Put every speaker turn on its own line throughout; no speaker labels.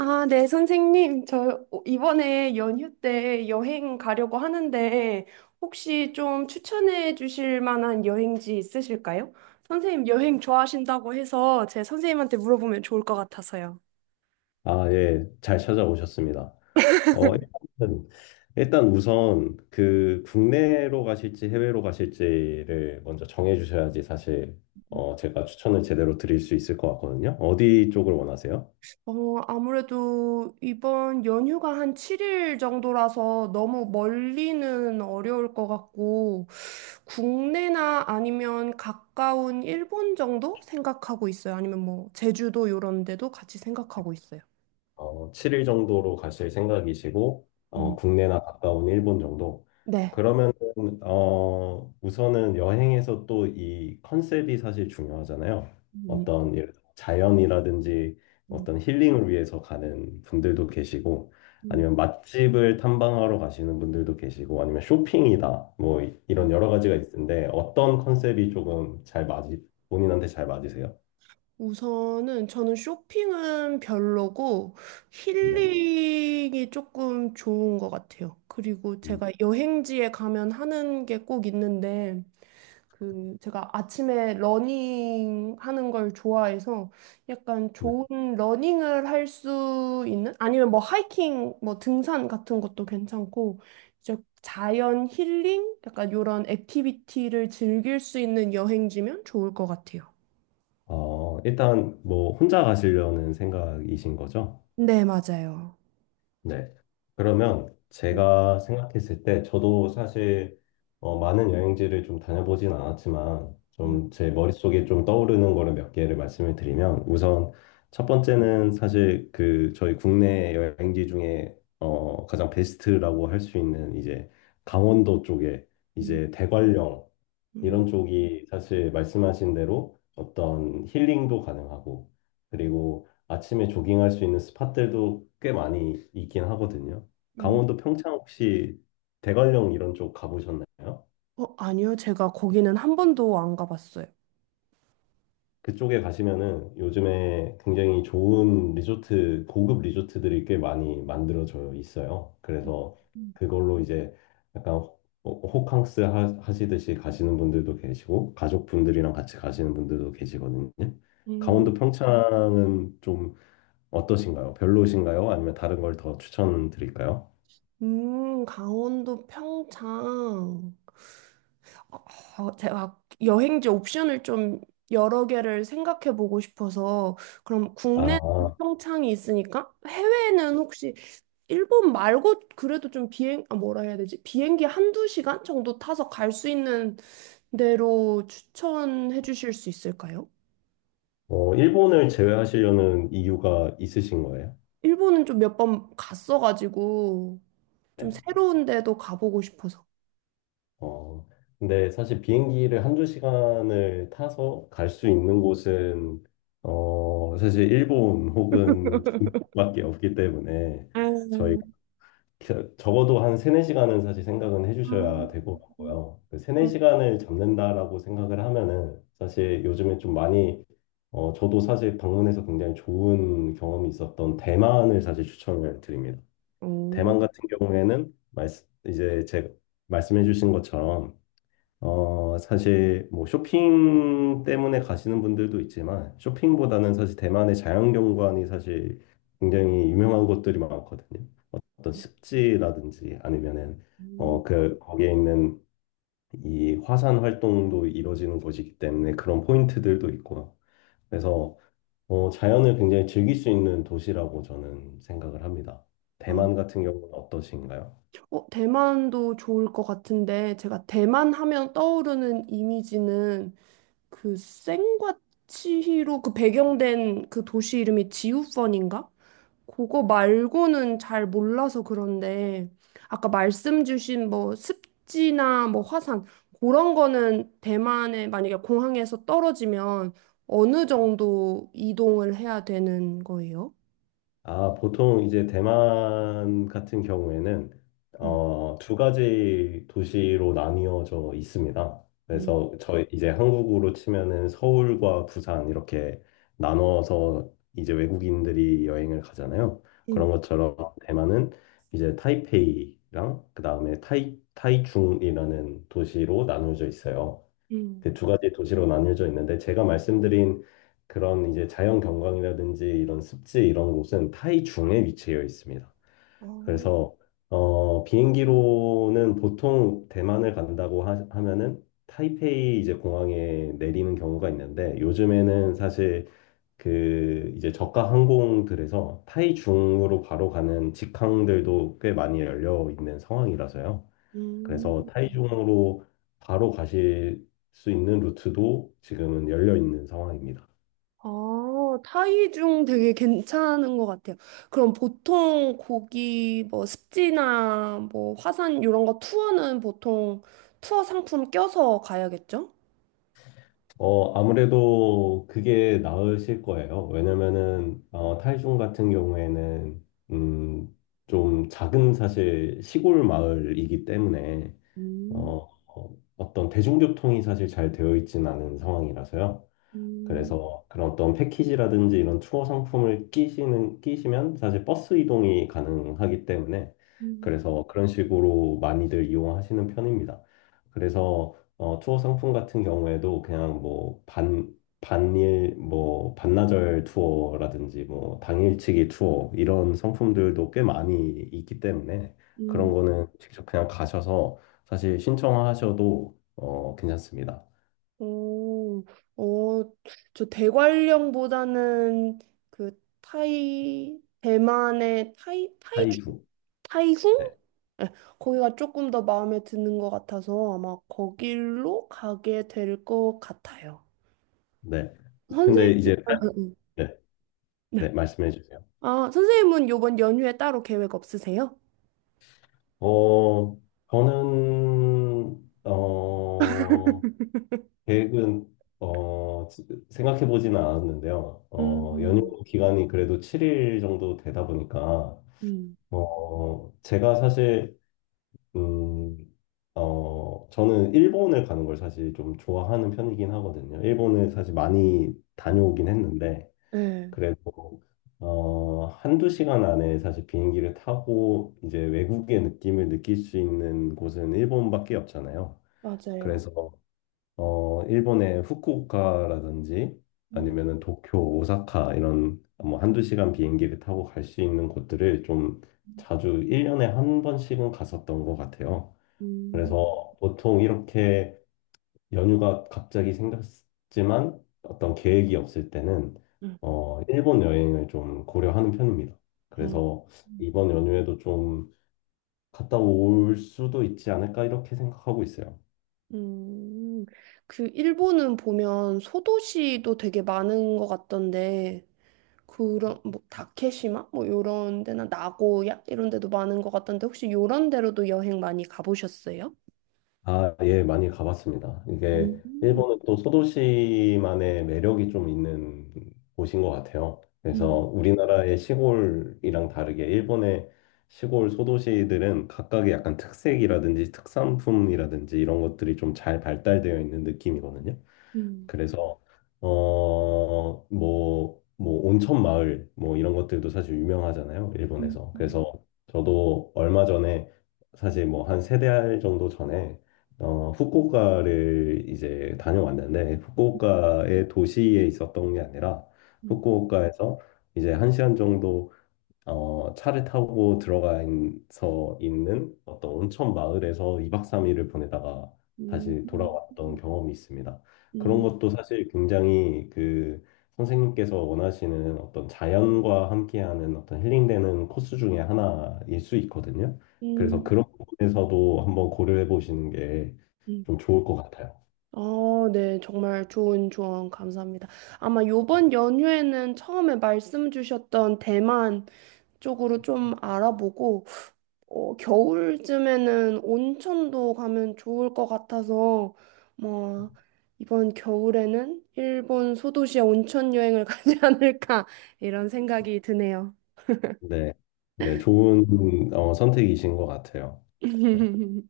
아, 네, 선생님. 저 이번에 연휴 때 여행 가려고 하는데 혹시 좀 추천해 주실 만한 여행지 있으실까요? 선생님 여행 좋아하신다고 해서 제 선생님한테 물어보면 좋을 것 같아서요.
아, 예, 잘 찾아오셨습니다. 일단, 우선 그 국내로 가실지 해외로 가실지를 먼저 정해 주셔야지 사실 제가 추천을 제대로 드릴 수 있을 것 같거든요. 어디 쪽을 원하세요?
아무래도 이번 연휴가 한 7일 정도라서 너무 멀리는 어려울 것 같고 국내나 아니면 가까운 일본 정도 생각하고 있어요. 아니면 뭐 제주도 이런 데도 같이 생각하고 있어요.
7일 정도로 가실 생각이시고,
음,
국내나 가까운 일본 정도.
네.
그러면, 우선은 여행에서 또 이 컨셉이 사실 중요하잖아요.
음,
어떤, 예를 들어 자연이라든지
음,
어떤 힐링을 위해서 가는 분들도 계시고,
음.
아니면 맛집을 탐방하러 가시는 분들도 계시고, 아니면 쇼핑이다. 뭐, 이런 여러 가지가 있는데, 어떤 컨셉이 조금 잘 맞이, 본인한테 잘 맞으세요?
우선은 저는 쇼핑은 별로고
네.
힐링이 조금 좋은 것 같아요. 그리고
음.
제가 여행지에 가면 하는 게 꼭 있는데 그 제가 아침에 러닝 하는 걸 좋아해서 약간 좋은 러닝을 할 수 있는 아니면 뭐 하이킹 뭐 등산 같은 것도 괜찮고 이제 자연 힐링 약간 요런 액티비티를 즐길 수 있는 여행지면 좋을 것 같아요.
어, 일단 뭐 혼자 가시려는 생각이신 거죠?
네, 맞아요.
네. 그러면
음,
제가 생각했을 때 저도 사실 많은 여행지를 좀 다녀보진 않았지만
음,
좀 제 머릿속에 좀 떠오르는 거를 몇 개를 말씀을 드리면 우선 첫 번째는 사실 그 저희 국내 여행지 중에 가장 베스트라고 할 수 있는 이제 강원도 쪽에
음,
이제 대관령
음,
이런 쪽이 사실 말씀하신 대로 어떤 힐링도 가능하고, 그리고 아침에 조깅할 수 있는 스팟들도 꽤 많이 있긴 하거든요.
음.
강원도 평창 혹시 대관령 이런 쪽 가보셨나요?
아니요. 제가 거기는 한 번도 안 가봤어요.
그쪽에 가시면은 요즘에 굉장히 좋은 리조트, 고급 리조트들이 꽤 많이 만들어져 있어요. 그래서 그걸로 이제 약간 호캉스 하시듯이 가시는 분들도 계시고, 가족분들이랑 같이 가시는 분들도 계시거든요.
음,
강원도 평창은 좀 어떠신가요? 별로신가요? 아니면 다른 걸 더 추천드릴까요?
강원도 평창. 제가 여행지 옵션을 좀 여러 개를 생각해 보고 싶어서 그럼 국내는
아,
평창이 있으니까 해외는 혹시 일본 말고 그래도 좀 비행 아 뭐라 해야 되지? 비행기 한두 시간 정도 타서 갈 수 있는 데로 추천해 주실 수 있을까요?
일본을 제외하시려는 이유가 있으신 거예요?
일본은 좀 몇 번 갔어가지고 좀
네.
새로운 데도 가보고 싶어서.
어, 근데 사실 비행기를 한 두 시간을 타서 갈 수 있는 곳은, 사실 일본 혹은 중국밖에 없기 때문에 저희
음.
적어도 한 세네 시간은 사실 생각은 해주셔야 될
음.
것 같고요. 그 세네
음.
시간을 잡는다라고 생각을 하면은 사실 요즘에 좀 많이 저도 사실 방문해서 굉장히 좋은 경험이 있었던 대만을 사실 추천을 드립니다.
오.
대만 같은 경우에는 말씀 이제 제 말씀해 주신 것처럼 어 사실 뭐 쇼핑 때문에 가시는 분들도 있지만 쇼핑보다는 사실 대만의 자연경관이 사실 굉장히 유명한 곳들이 많거든요. 어떤 습지라든지 아니면은 어그 거기에 있는 이 화산 활동도 이루어지는 곳이기 때문에 그런 포인트들도 있고요. 그래서 어 자연을 굉장히 즐길 수 있는 도시라고 저는 생각을 합니다.
음.
대만 같은 경우는 어떠신가요?
대만도 좋을 것 같은데 제가 대만 하면 떠오르는 이미지는 그 센과 치히로 그 배경된 그 도시 이름이 지우펀인가? 그거 말고는 잘 몰라서 그런데 아까 말씀 주신 뭐 습지나 뭐 화산 그런 거는 대만에 만약에 공항에서 떨어지면 어느 정도 이동을 해야 되는 거예요?
아, 보통 이제 대만 같은 경우에는
음,
두 가지 도시로 나뉘어져 있습니다.
음,
그래서 저희 이제 한국으로 치면은 서울과 부산 이렇게 나눠서 이제 외국인들이 여행을 가잖아요. 그런
음,
것처럼 대만은 이제 타이페이랑 그다음에 타이중이라는 도시로 나누어져 있어요.
음.
그 두 가지 도시로 나뉘어져 있는데 제가 말씀드린 그런 이제 자연 경관이라든지 이런 습지 이런 곳은 타이 중에 위치해 있습니다.
아,
그래서 어, 비행기로는 보통 대만을 간다고 하면은 타이페이 이제 공항에 내리는 경우가 있는데 요즘에는 사실 그 이제 저가 항공들에서 타이중으로 바로 가는 직항들도 꽤 많이 열려 있는 상황이라서요. 그래서
음.
타이중으로 바로 가실 수 있는 루트도 지금은 열려 있는 상황입니다.
아, 타이중 되게 괜찮은 것 같아요. 그럼 보통 고기 뭐 습지나 뭐 화산 이런 거 투어는 보통 투어 상품 껴서 가야겠죠?
어, 아무래도 그게 나으실 거예요. 왜냐면은, 타이중 같은 경우에는, 좀 작은 사실 시골 마을이기 때문에,
음,
어떤 대중교통이 사실 잘 되어 있진 않은 상황이라서요.
음,
그래서 그런 어떤 패키지라든지 이런 투어 상품을 끼시면 사실 버스 이동이 가능하기 때문에
음,
그래서 그런 식으로 많이들 이용하시는 편입니다. 그래서 투어 상품 같은 경우에도 그냥 뭐 반일, 뭐 반나절 투어라든지 뭐 당일치기 투어 이런 상품들도 꽤 많이 있기 때문에 그런
음.
거는 직접 그냥 가셔서 사실 신청하셔도 괜찮습니다.
오, 어, 저 대관령보다는 그 타이, 대만의 타이, 타이주,
하이주.
타이슝? 네, 거기가 조금 더 마음에 드는 것 같아서 아마 거길로 가게 될 것 같아요.
네.
선생님,
근데 이제
아, 아,
네,
네.
네, 말씀해 주세요.
아, 선생님은 요번 연휴에 따로 계획 없으세요?
어, 저는 어 계획은 어 생각해 보지는 않았는데요. 어
음,
연휴 기간이 그래도 7일 정도 되다 보니까
음.
어 제가 사실 음 어 저는 일본을 가는 걸 사실 좀 좋아하는 편이긴 하거든요. 일본을 사실 많이 다녀오긴 했는데
네,
그래도 한두 시간 안에 사실 비행기를 타고 이제 외국의 느낌을 느낄 수 있는 곳은 일본밖에 없잖아요.
맞아요.
그래서 일본의 후쿠오카라든지
음,
아니면은 도쿄, 오사카 이런 뭐 한두 시간 비행기를 타고 갈 수 있는 곳들을 좀 자주 1년에 한 번씩은 갔었던 것 같아요.
음,
그래서 보통 이렇게 연휴가 갑자기 생겼지만 어떤 계획이 없을 때는
음.
일본 여행을 좀 고려하는 편입니다. 그래서
음.
이번 연휴에도 좀 갔다 올 수도 있지 않을까 이렇게 생각하고 있어요.
음, 그 일본은 보면 소도시도 되게 많은 것 같던데 그런 뭐 다케시마 뭐 요런 데나 나고야 이런 데도 많은 것 같던데 혹시 요런 데로도 여행 많이 가보셨어요?
아, 예, 많이 가봤습니다. 이게
음,
일본은 또 소도시만의 매력이 좀 있는 곳인 것 같아요. 그래서
음,
우리나라의 시골이랑 다르게 일본의 시골 소도시들은 각각의 약간 특색이라든지 특산품이라든지 이런 것들이 좀 잘 발달되어 있는 느낌이거든요.
음,
그래서 어, 뭐 온천 마을 뭐 이런 것들도 사실 유명하잖아요,
음,
일본에서.
음,
그래서 저도 얼마 전에 사실 뭐 한 세 달 정도 전에 후쿠오카를 이제 다녀왔는데 후쿠오카의 도시에 있었던 게 아니라
음,
후쿠오카에서 이제 한 시간 정도 차를 타고 들어가서 있는 어떤 온천 마을에서 2박 3일을 보내다가
음,
다시
음,
돌아왔던 경험이 있습니다.
음,
그런
음.
것도 사실 굉장히 그 선생님께서 원하시는 어떤 자연과 함께하는 어떤 힐링되는 코스 중에 하나일 수 있거든요. 그래서
음,
그런 부분에서도 한번 고려해 보시는 게
음.
좀 좋을 것 같아요.
아, 네, 정말 좋은 조언 감사합니다. 아마 요번 연휴에는 처음에 말씀 주셨던 대만 쪽으로 좀 알아보고 겨울쯤에는 온천도 가면 좋을 것 같아서, 뭐, 이번 겨울에는 일본 소도시에 온천 여행을 가지 않을까, 이런 생각이 드네요.
네, 네, 좋은 선택이신 것 같아요. 네.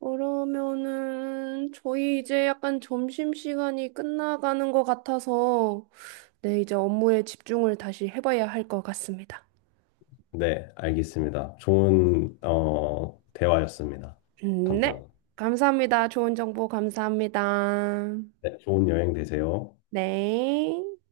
그러면은, 저희 이제 약간 점심시간이 끝나가는 것 같아서, 네, 이제 업무에 집중을 다시 해봐야 할 것 같습니다.
네, 알겠습니다. 좋은 대화였습니다.
네,
감사합니다.
감사합니다. 좋은 정보 감사합니다.
네, 좋은 여행 되세요.
네.